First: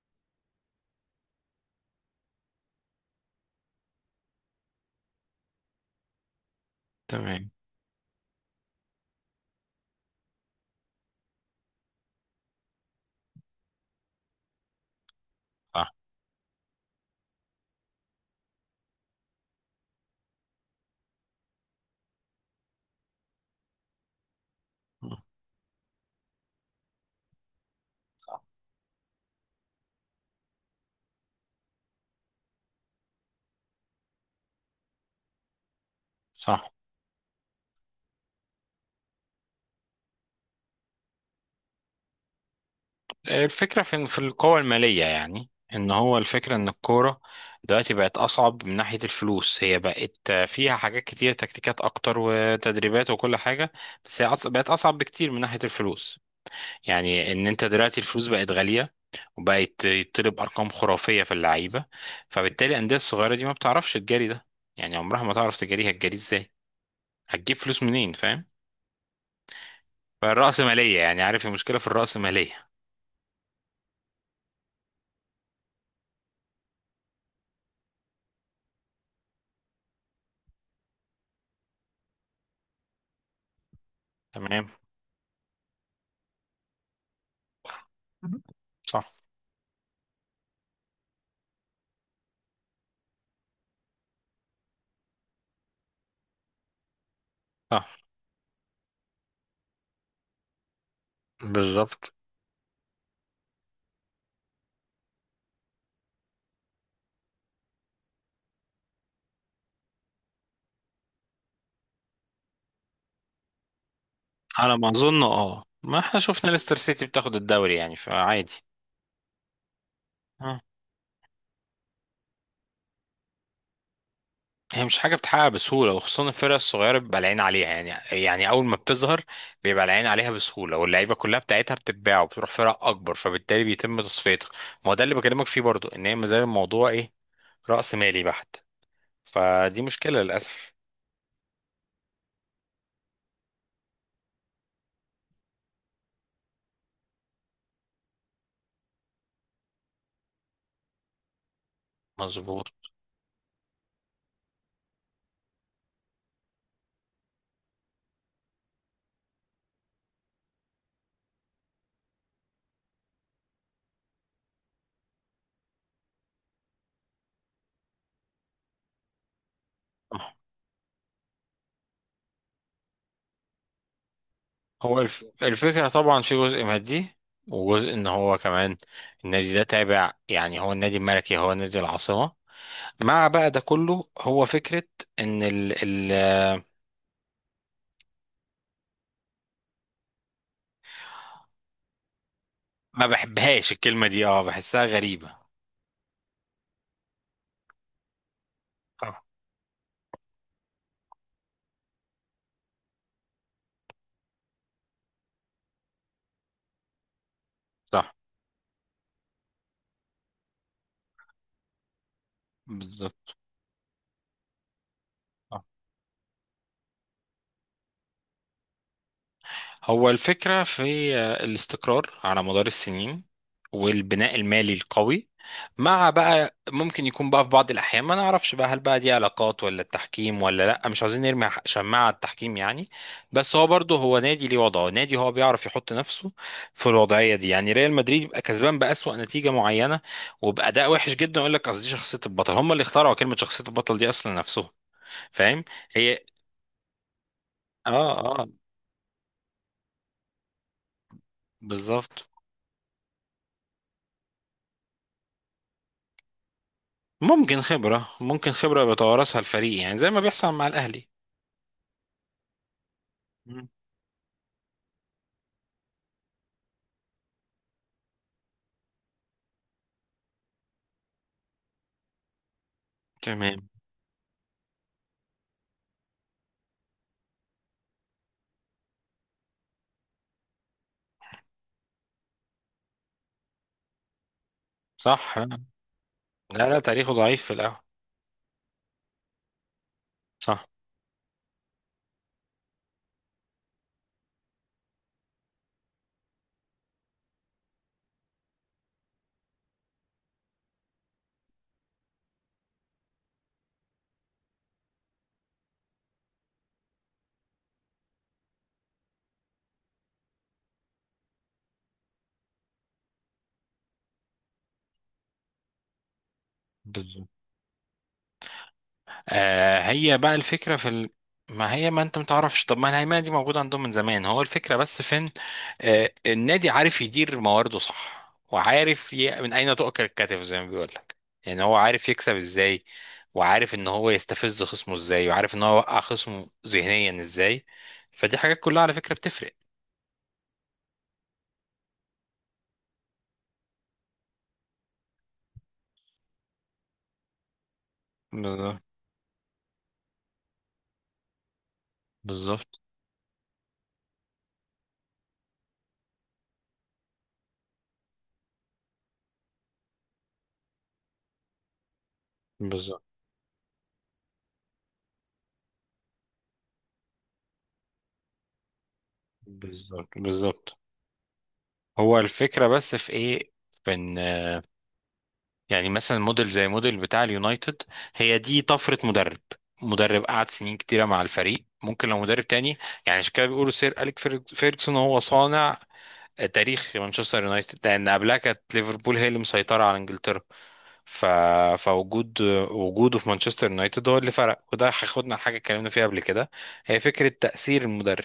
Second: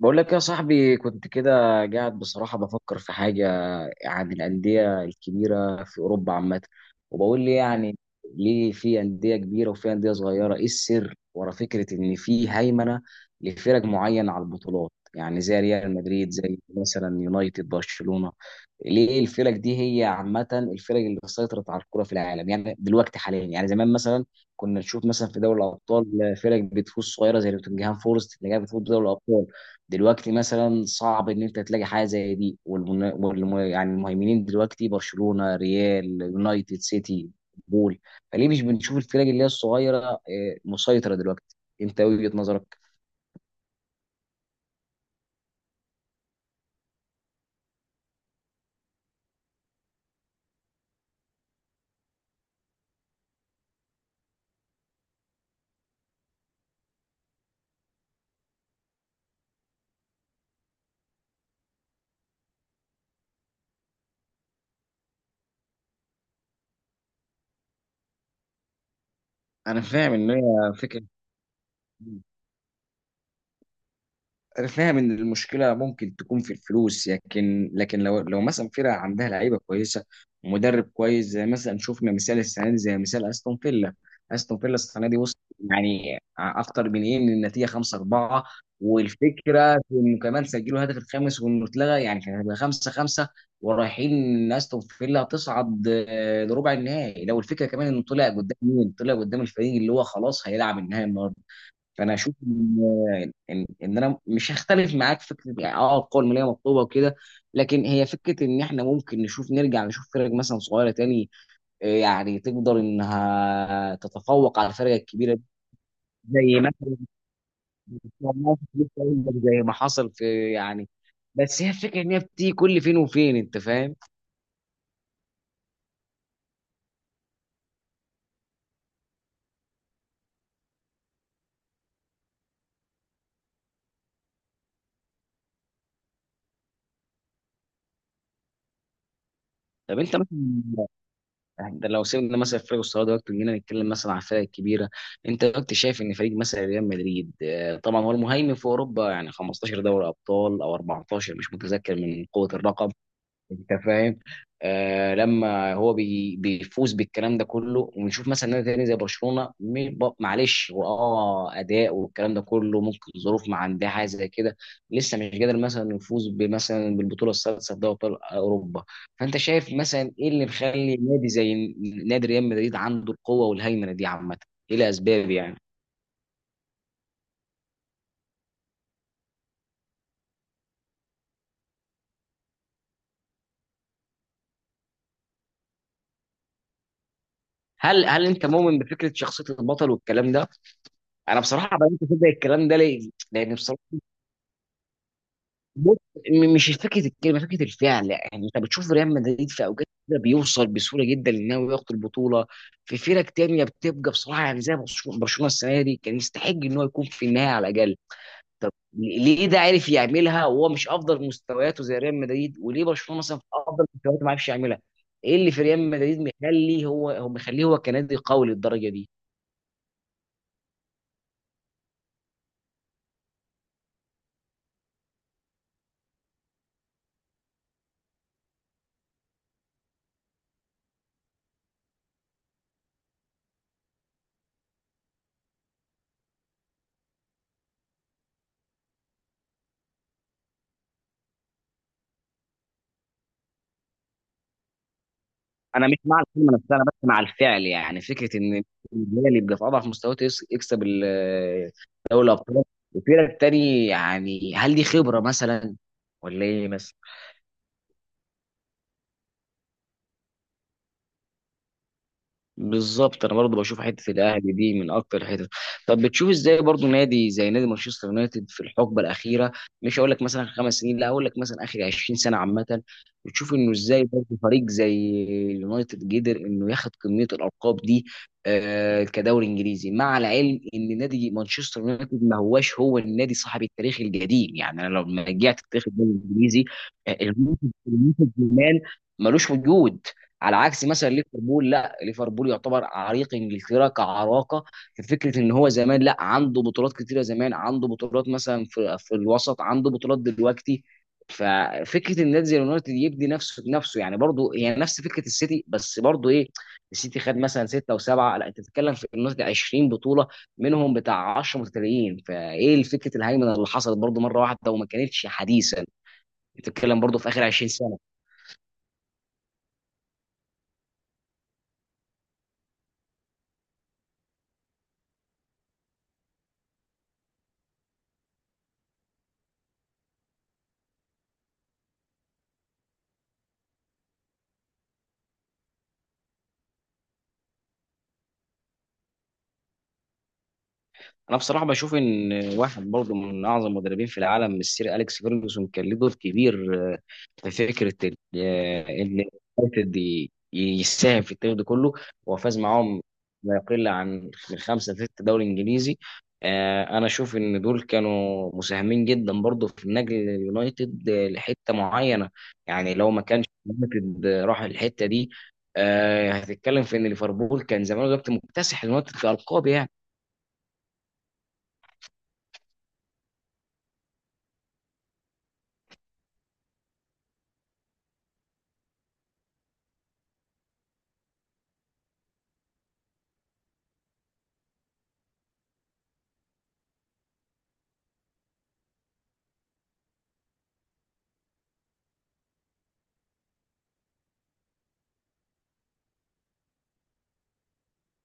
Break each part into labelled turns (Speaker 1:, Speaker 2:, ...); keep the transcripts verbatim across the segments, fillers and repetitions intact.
Speaker 1: بقول لك يا صاحبي كنت كده قاعد. بصراحة بفكر في حاجة عن الأندية الكبيرة في أوروبا عامة. وبقول
Speaker 2: تمام.
Speaker 1: لي يعني ليه في أندية كبيرة وفي أندية صغيرة؟ إيه السر ورا فكرة إن في هيمنة لفرق معينة على البطولات، يعني زي
Speaker 2: صح.
Speaker 1: ريال مدريد، زي مثلا يونايتد، برشلونة. ليه الفرق دي هي عامة الفرق اللي سيطرت على الكرة في العالم؟ يعني دلوقتي حاليا، يعني زمان مثلا كنا نشوف
Speaker 2: صح.
Speaker 1: مثلا في دوري الأبطال فرق بتفوز صغيرة زي نوتنجهام فورست اللي جايه بتفوز دوري الأبطال. دلوقتي مثلا صعب ان انت تلاقي حاجه زي دي. والمن... والم... يعني المهيمنين دلوقتي برشلونه، ريال،
Speaker 2: صح.
Speaker 1: يونايتد، سيتي، بول. فليه مش بنشوف الفرق اللي هي الصغيره آه، مسيطره دلوقتي؟ انت وجهه نظرك؟
Speaker 2: الفكرة في في القوة المالية، يعني ان هو الفكرة ان الكورة دلوقتي بقت اصعب من ناحية الفلوس، هي بقت فيها حاجات كتير، تكتيكات اكتر وتدريبات وكل حاجة، بس هي أص- بقت اصعب بكتير من ناحية الفلوس. يعني ان انت دلوقتي الفلوس بقت غالية، وبقت يطلب ارقام خرافية في اللعيبة، فبالتالي الاندية الصغيرة دي ما بتعرفش تجاري ده، يعني عمرها ما تعرف تجاريها، هتجاري ازاي؟ هتجيب فلوس منين؟ فاهم.
Speaker 1: انا فاهم ان هي
Speaker 2: فالرأسمالية،
Speaker 1: فكره.
Speaker 2: يعني عارف المشكلة في الرأسمالية.
Speaker 1: انا فاهم ان المشكله ممكن تكون في الفلوس، لكن لكن لو لو مثلا فرقه عندها لعيبه كويسه ومدرب كويس، زي مثلا شفنا مثال السنه دي، زي مثال استون فيلا. استون
Speaker 2: تمام.
Speaker 1: فيلا السنه دي وصل يعني اكتر من ايه، من النتيجه خمسة أربعة،
Speaker 2: صح.
Speaker 1: والفكره في انه كمان سجلوا هدف الخامس وانه اتلغى يعني كان هيبقى خمسة خمسة، ورايحين ان استون فيلا تصعد آه، لربع النهائي. لو الفكره كمان
Speaker 2: صح.
Speaker 1: انه طلع قدام مين؟ طلع قدام الفريق اللي هو خلاص هيلعب النهائي.
Speaker 2: بالظبط.
Speaker 1: فانا اشوف ان ان ان انا مش هختلف معاك في فكره، يعني اه القوه الماليه مطلوبه وكده. لكن هي فكره ان احنا ممكن نشوف، نرجع نشوف فرق مثلا صغيره تاني، آه، يعني تقدر انها تتفوق على
Speaker 2: على ما
Speaker 1: الفرق
Speaker 2: اظن
Speaker 1: الكبيره دي.
Speaker 2: اه، ما احنا شفنا
Speaker 1: زي
Speaker 2: ليستر
Speaker 1: مثلا
Speaker 2: سيتي بتاخد الدوري يعني، فعادي.
Speaker 1: زي ما حصل في
Speaker 2: اه،
Speaker 1: يعني. بس هي الفكره ان هي بتيجي كل فين وفين، انت فاهم.
Speaker 2: هي مش حاجه بتحقق بسهوله، وخصوصا الفرق الصغيره بيبقى العين عليها يعني، يعني اول ما بتظهر بيبقى العين عليها بسهوله، واللعيبه كلها بتاعتها بتتباع وبتروح فرق اكبر، فبالتالي بيتم تصفيتها. ما هو ده اللي بكلمك فيه برضو، ان هي ما زال الموضوع ايه، راس مالي بحت، فدي
Speaker 1: طب انت
Speaker 2: مشكله للاسف.
Speaker 1: مثلا يعني ده لو سيبنا مثلا فريق الصلاه دلوقتي وجينا نتكلم مثلا عن الفرق الكبيره، انت دلوقتي شايف ان فريق مثلا ريال مدريد آه، طبعا هو المهيمن في اوروبا، يعني خمستاشر دوري ابطال او أربعة عشر مش متذكر من قوه
Speaker 2: مظبوط.
Speaker 1: الرقم، انت فاهم؟ آه لما هو بي بيفوز بالكلام ده كله، ونشوف مثلا نادي تاني زي برشلونه، م- ب- معلش هو اه اداء والكلام ده كله، ممكن ظروف ما عندها حاجه زي كده لسه مش قادر مثلا يفوز بمثلا بالبطوله السادسه في دوري ابطال اوروبا. فانت شايف مثلا ايه اللي مخلي نادي زي نادي ريال مدريد عنده القوه والهيمنه دي عامه؟ ايه
Speaker 2: هو الف...
Speaker 1: الاسباب يعني؟
Speaker 2: الفكرة طبعا في جزء مادي، وجزء ان هو كمان النادي ده تابع، يعني هو النادي الملكي، هو نادي العاصمة، مع بقى ده كله هو فكرة ان ال... ال...
Speaker 1: هل هل انت مؤمن بفكره شخصيه البطل والكلام ده؟ انا بصراحه بقيت كده الكلام ده
Speaker 2: ما
Speaker 1: ليه؟ لان
Speaker 2: بحبهاش
Speaker 1: بصراحه،
Speaker 2: الكلمة دي، اه بحسها غريبة.
Speaker 1: بص، م- مش فكره الكلمه، فكره الفعل. يعني انت بتشوف ريال
Speaker 2: صح.
Speaker 1: مدريد في اوقات كده بيوصل بسهوله جدا انه ياخد البطوله. في فرق تانية بتبقى بصراحه يعني زي برشلونه. برشلونة السنه دي كان يستحق ان هو يكون في النهايه على الاقل.
Speaker 2: صح.
Speaker 1: طب ليه ده عارف يعملها وهو مش افضل مستوياته زي ريال مدريد، وليه برشلونه
Speaker 2: بالظبط.
Speaker 1: مثلا في افضل مستوياته ما عرفش يعملها؟ ايه اللي في ريال مدريد مخليه، هو هو مخليه هو كنادي قوي للدرجه دي؟
Speaker 2: هو الفكرة في الاستقرار على مدار السنين، والبناء المالي القوي، مع بقى ممكن يكون بقى في بعض الأحيان ما نعرفش بقى، هل بقى دي علاقات، ولا التحكيم، ولا لأ، مش عايزين نرمي ح- شماعة على التحكيم يعني. بس هو برضه هو نادي ليه وضعه، نادي هو بيعرف يحط نفسه في الوضعية دي، يعني ريال مدريد يبقى كسبان بأسوأ نتيجة معينة وبأداء وحش جدا، يقول لك أصل دي شخصية البطل، هم اللي اخترعوا كلمة شخصية البطل دي أصلا نفسهم، فاهم.
Speaker 1: انا مش
Speaker 2: هي
Speaker 1: مع الكلمه نفسها، انا بس مع الفعل.
Speaker 2: اه
Speaker 1: يعني فكره
Speaker 2: اه
Speaker 1: ان الجيل اللي بيبقى في اضعف مستوياته يس- يكسب ال- دوري
Speaker 2: بالظبط.
Speaker 1: الابطال، وفرق تاني. يعني هل دي خبره مثلا ولا ايه؟
Speaker 2: ممكن خبرة، ممكن خبرة بيتوارثها الفريق، يعني زي ما بيحصل مع الأهلي.
Speaker 1: بالظبط، انا برضو
Speaker 2: مم.
Speaker 1: بشوف حته الاهلي دي من اكتر الحتت. طب بتشوف ازاي برضو نادي زي نادي مانشستر يونايتد في الحقبه الاخيره، مش هقول لك مثلا خمس سنين، لا هقول لك مثلا اخر عشرين سنه عامه، بتشوف
Speaker 2: تمام.
Speaker 1: انه ازاي برضو فريق زي اليونايتد قدر انه ياخد كميه الالقاب دي آه كدوري انجليزي؟ مع العلم ان نادي مانشستر يونايتد ما هواش هو النادي صاحب التاريخ القديم، يعني انا لو
Speaker 2: صح.
Speaker 1: رجعت تاريخ الدوري الانجليزي
Speaker 2: لا لا، تاريخه
Speaker 1: آه،
Speaker 2: ضعيف في الأول.
Speaker 1: ملوش وجود، على
Speaker 2: صح.
Speaker 1: عكس مثلا ليفربول. لا ليفربول يعتبر عريق، انجلترا كعراقه، في فكره ان هو زمان لا عنده بطولات كتيره، زمان عنده بطولات مثلا في في الوسط، عنده بطولات دلوقتي. ففكره ان نادي زي اليونايتد يبدي نفسه بنفسه، يعني برضه هي يعني نفس فكره السيتي، بس برضه ايه؟ السيتي خد مثلا سته وسبعه، لا انت بتتكلم في اليونايتد عشرين بطوله، منهم بتاع عشرة متتاليين. فايه الفكره الهيمنه اللي حصلت برضه مره واحده وما كانتش حديثا، بتتكلم برضه في
Speaker 2: بالظبط.
Speaker 1: اخر عشرين.
Speaker 2: آه، هي بقى الفكرة في ال... ما هي، ما انت متعرفش، طب ما الهيمنة دي موجودة عندهم من زمان، هو الفكرة بس فين؟ آه، النادي عارف يدير موارده. صح. وعارف ي... من أين تؤكل الكتف زي ما بيقول لك، يعني هو عارف يكسب ازاي، وعارف ان هو يستفز خصمه ازاي، وعارف ان هو يوقع خصمه ذهنيا ازاي، فدي حاجات كلها على فكرة بتفرق.
Speaker 1: انا بصراحه بشوف ان واحد برضه من اعظم المدربين في العالم، السير اليكس فيرجسون، كان له دور كبير آه، في فكره ال-
Speaker 2: بالظبط.
Speaker 1: آه، ان يونايتد ي- يساهم في التاريخ ده كله. هو فاز
Speaker 2: بالظبط.
Speaker 1: معاهم ما يقل عن من خمسه لست دوري انجليزي. آه، انا اشوف ان دول كانوا مساهمين جدا برضه في نقل اليونايتد آه، لحته معينه. يعني
Speaker 2: بالظبط.
Speaker 1: لو ما كانش اليونايتد آه، راح الحته دي، آه، هتتكلم في ان ليفربول كان زمان دلوقتي مكتسح اليونايتد كارقام يعني.
Speaker 2: بالظبط. بالظبط. هو الفكرة بس في ايه، في ان، يعني مثلا موديل زي موديل بتاع اليونايتد، هي دي طفرة مدرب، مدرب قعد سنين كتيرة مع الفريق، ممكن لو مدرب تاني، يعني عشان كده بيقولوا سير أليك فيرج- فيرجسون هو صانع آه، تاريخ مانشستر يونايتد، لأن قبلها كانت ليفربول هي اللي مسيطرة على إنجلترا. ف... فوجود وجوده في مانشستر يونايتد هو اللي فرق، وده هياخدنا لحاجة اتكلمنا فيها قبل كده، هي فكرة تأثير المدرب،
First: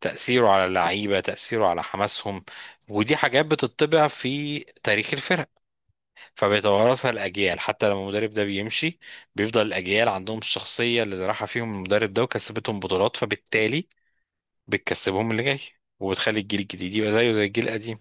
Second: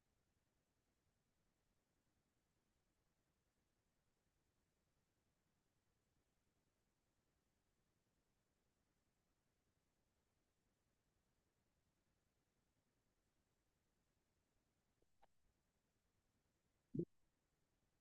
Speaker 2: تأثيره على اللعيبة، تأثيره على حماسهم، ودي حاجات بتطبع في تاريخ الفرق، فبيتوارثها الأجيال حتى لما المدرب ده بيمشي، بيفضل الأجيال عندهم الشخصية اللي زرعها فيهم المدرب ده، وكسبتهم بطولات، فبالتالي بتكسبهم اللي جاي، وبتخلي الجيل الجديد يبقى زيه زي الجيل القديم.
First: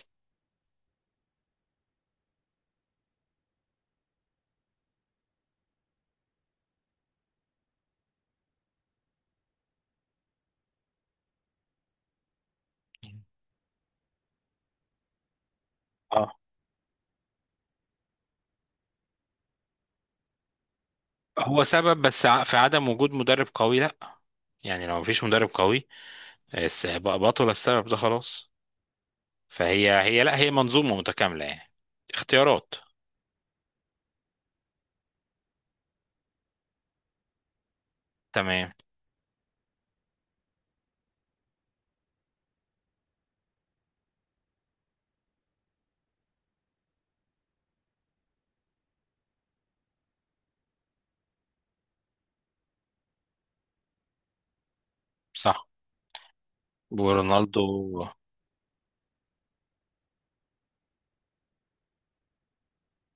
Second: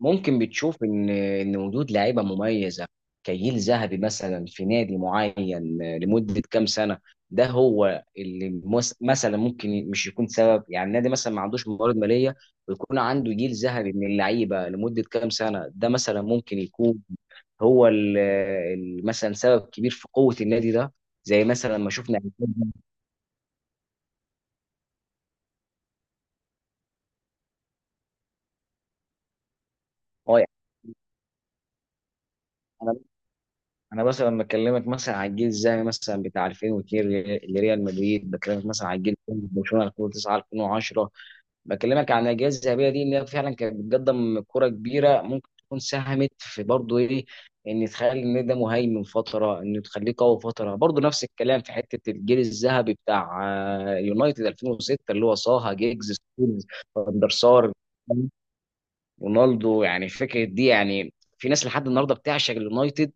Speaker 1: ممكن بتشوف ان ان وجود لعيبه مميزه كجيل ذهبي مثلا في نادي معين لمده كام سنه ده هو اللي مس- مثلا ممكن مش يكون سبب. يعني النادي مثلا ما عندوش موارد ماليه ويكون عنده جيل ذهبي من اللعيبه لمده كام سنه، ده مثلا
Speaker 2: اه.
Speaker 1: ممكن يكون هو ال- ال- مثلا سبب كبير في قوه النادي ده، زي
Speaker 2: هو
Speaker 1: مثلا ما
Speaker 2: سبب،
Speaker 1: شفنا.
Speaker 2: بس ع- في عدم وجود مدرب قوي لا، يعني لو مفيش مدرب قوي الس- بقى بطل السبب ده خلاص. فهي هي لا،
Speaker 1: اه،
Speaker 2: هي منظومة متكاملة يعني، اختيارات.
Speaker 1: يعني انا مثلا لما بكلمك مثلا على الجيل الذهبي مثلا بتاع ألفين واتنين لري- لريال مدريد، بكلمك
Speaker 2: تمام.
Speaker 1: مثلا على الجيل الثاني برشلونه ألفين وتسعة ألفين وعشرة، بكلمك عن الاجيال الذهبيه دي ان هي فعلا كانت بتقدم كره كبيره، ممكن تكون ساهمت في برضه ايه؟ ان تخلي النادي ده مهيمن فتره، ان تخليه قوي فتره. برضه نفس الكلام في حته الجيل الذهبي بتاع آه، يونايتد ألفين وستة اللي هو
Speaker 2: صح.
Speaker 1: صاها جيجز ستونز فاندر
Speaker 2: ورونالدو.
Speaker 1: سار رونالدو، يعني فكره دي يعني. في ناس لحد النهارده بتعشق اليونايتد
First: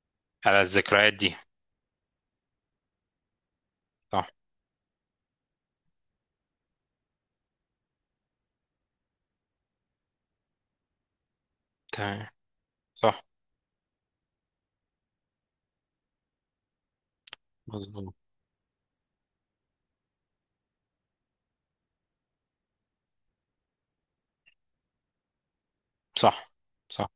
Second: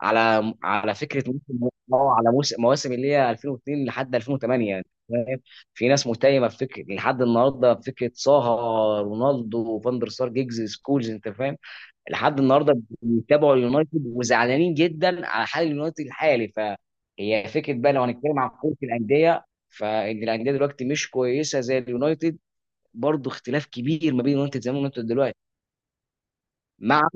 Speaker 1: على
Speaker 2: على
Speaker 1: على
Speaker 2: الذكريات
Speaker 1: فكره
Speaker 2: دي.
Speaker 1: موسم، اه على موسم مواسم اللي هي ألفين واثنين لحد
Speaker 2: صح.
Speaker 1: ألفين وثمانية يعني فاهم. في ناس متيمه بفكره لحد النهارده، بفكره صاها رونالدو فاندر سار جيجز سكولز انت فاهم.
Speaker 2: تمام.
Speaker 1: لحد النهارده
Speaker 2: صح.
Speaker 1: بيتابعوا اليونايتد وزعلانين جدا على حال اليونايتد الحالي. فهي فكره بقى، لو
Speaker 2: مظبوط.
Speaker 1: هنتكلم عن كره الانديه، فان الانديه دلوقتي مش كويسه زي اليونايتد. برضه اختلاف كبير ما بين اليونايتد زمان واليونايتد دلوقتي.
Speaker 2: صح.
Speaker 1: مع
Speaker 2: صح.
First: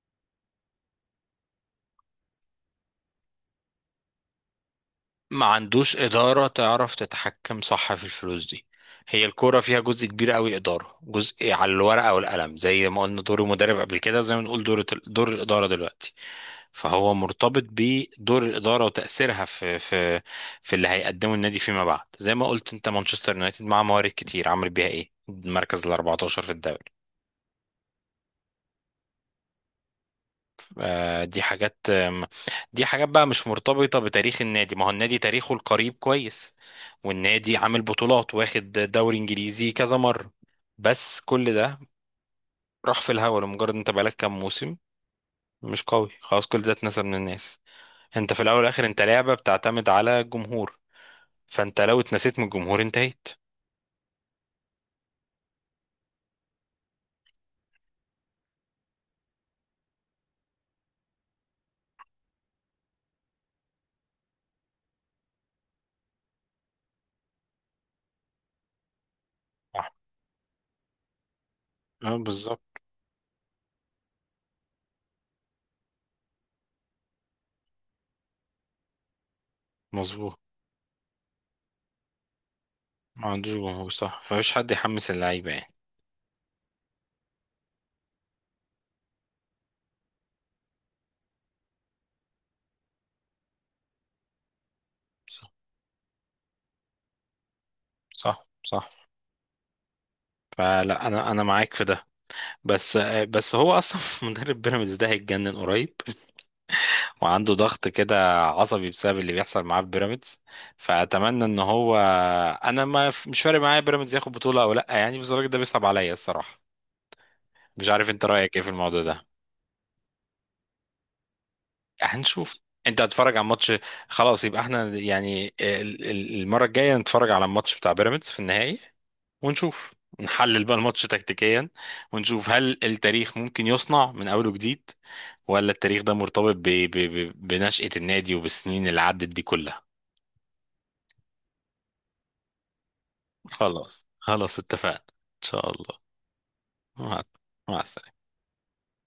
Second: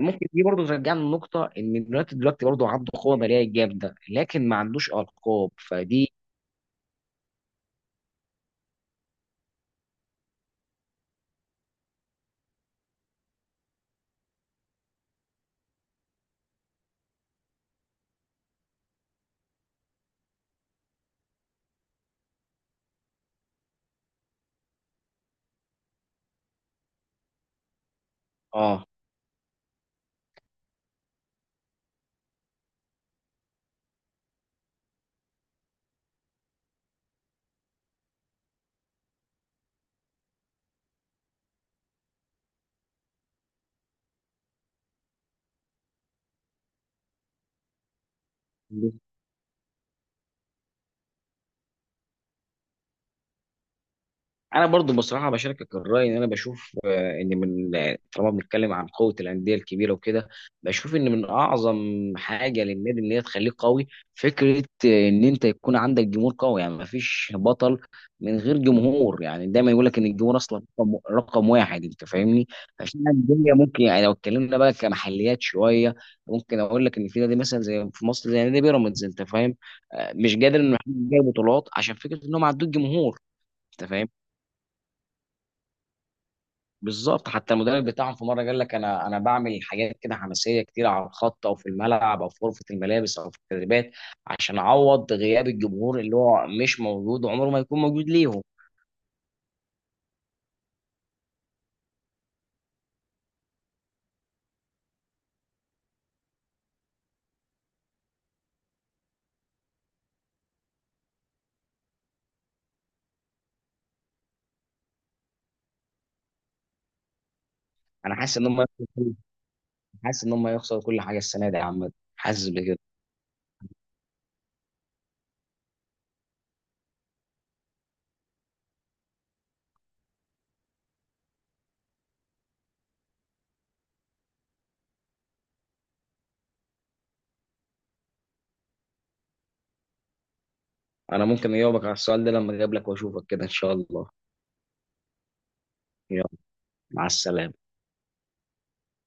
Speaker 1: ممكن دي برضه ترجعنا لنقطة إن اليونايتد دلوقتي برضه عنده قوة مالية جامدة، لكن ما عندوش
Speaker 2: ما
Speaker 1: ألقاب
Speaker 2: عندوش
Speaker 1: فدي.
Speaker 2: إدارة تعرف تتحكم، صح، في الفلوس دي، هي الكورة فيها جزء كبير قوي إدارة، جزء على الورقة والقلم، زي ما قلنا دور المدرب قبل كده، زي ما نقول دور دور الإدارة دلوقتي، فهو مرتبط بدور الإدارة وتأثيرها في في في اللي هيقدمه النادي فيما بعد، زي ما قلت أنت مانشستر يونايتد مع موارد كتير عمل بيها إيه؟ المركز ال الاربعتاشر في الدوري.
Speaker 1: اه،
Speaker 2: آه، دي حاجات آم، دي حاجات بقى مش مرتبطة بتاريخ النادي، ما هو النادي تاريخه القريب كويس، والنادي عامل بطولات، واخد دوري انجليزي كذا مرة، بس كل ده راح في الهوا لمجرد انت بقالك كام موسم مش قوي، خلاص كل ده اتنسى من الناس. انت في الاول والاخر انت لعبة بتعتمد على الجمهور، فانت لو اتنسيت من الجمهور انتهيت.
Speaker 1: انا برضو بصراحه بشاركك الراي، ان انا بشوف آه، ان من آه، طالما بنتكلم عن قوه الانديه الكبيره وكده، بشوف ان من اعظم حاجه للنادي ان هي تخليه قوي، فكره آه، ان انت يكون عندك جمهور قوي. يعني ما فيش بطل من غير جمهور، يعني دايما يقول
Speaker 2: صح.
Speaker 1: لك ان الجمهور اصلا رقم رقم واحد، انت
Speaker 2: اه
Speaker 1: فاهمني؟
Speaker 2: بالظبط.
Speaker 1: عشان الانديه ممكن يعني لو اتكلمنا بقى كمحليات شويه، ممكن اقول لك ان في نادي مثلا زي في مصر زي نادي بيراميدز، انت فاهم؟ آه، مش
Speaker 2: مظبوط.
Speaker 1: قادر انه يحقق بطولات عشان فكره انهم عندهم جمهور.
Speaker 2: ما عندوش
Speaker 1: انت
Speaker 2: جمهور،
Speaker 1: فاهم؟
Speaker 2: صح، فمفيش حد يحمس اللعيبة يعني.
Speaker 1: بالظبط، حتى المدرب بتاعهم في مره قال لك انا انا بعمل حاجات كده حماسيه كتير، على الخط او في الملعب او في غرفه الملابس او في التدريبات عشان اعوض غياب
Speaker 2: صح.
Speaker 1: الجمهور اللي هو مش موجود وعمره ما يكون موجود ليهم.
Speaker 2: صح. صح. فلا، انا انا معاك في ده، بس بس هو اصلا مدرب بيراميدز ده هيتجنن قريب، وعنده ضغط كده عصبي بسبب اللي بيحصل معاه في بيراميدز، فاتمنى ان هو، انا ما مش فارق معايا بيراميدز ياخد بطوله او لا يعني، بس الراجل ده بيصعب عليا الصراحه، مش عارف
Speaker 1: انا
Speaker 2: انت
Speaker 1: حاسس ان
Speaker 2: رايك ايه
Speaker 1: هم،
Speaker 2: في الموضوع ده.
Speaker 1: حاسس ان هم يخسروا كل حاجه السنه دي يا عم. حاسس
Speaker 2: هنشوف.
Speaker 1: بكده.
Speaker 2: انت هتتفرج على ماتش، خلاص، يبقى احنا يعني ال- ال- المره الجايه نتفرج على الماتش بتاع بيراميدز في النهائي، ونشوف، نحلل بقى الماتش تكتيكيا، ونشوف هل التاريخ ممكن يصنع من اوله جديد، ولا التاريخ ده مرتبط ب... ب... ب... بنشأة النادي وبالسنين اللي عدت دي كلها.
Speaker 1: انا ممكن اجاوبك على السؤال ده لما اجيب لك واشوفك كده ان شاء
Speaker 2: خلاص.
Speaker 1: الله.
Speaker 2: خلاص اتفقنا ان شاء الله.
Speaker 1: يلا، مع
Speaker 2: مع
Speaker 1: السلامه.
Speaker 2: مع السلامة.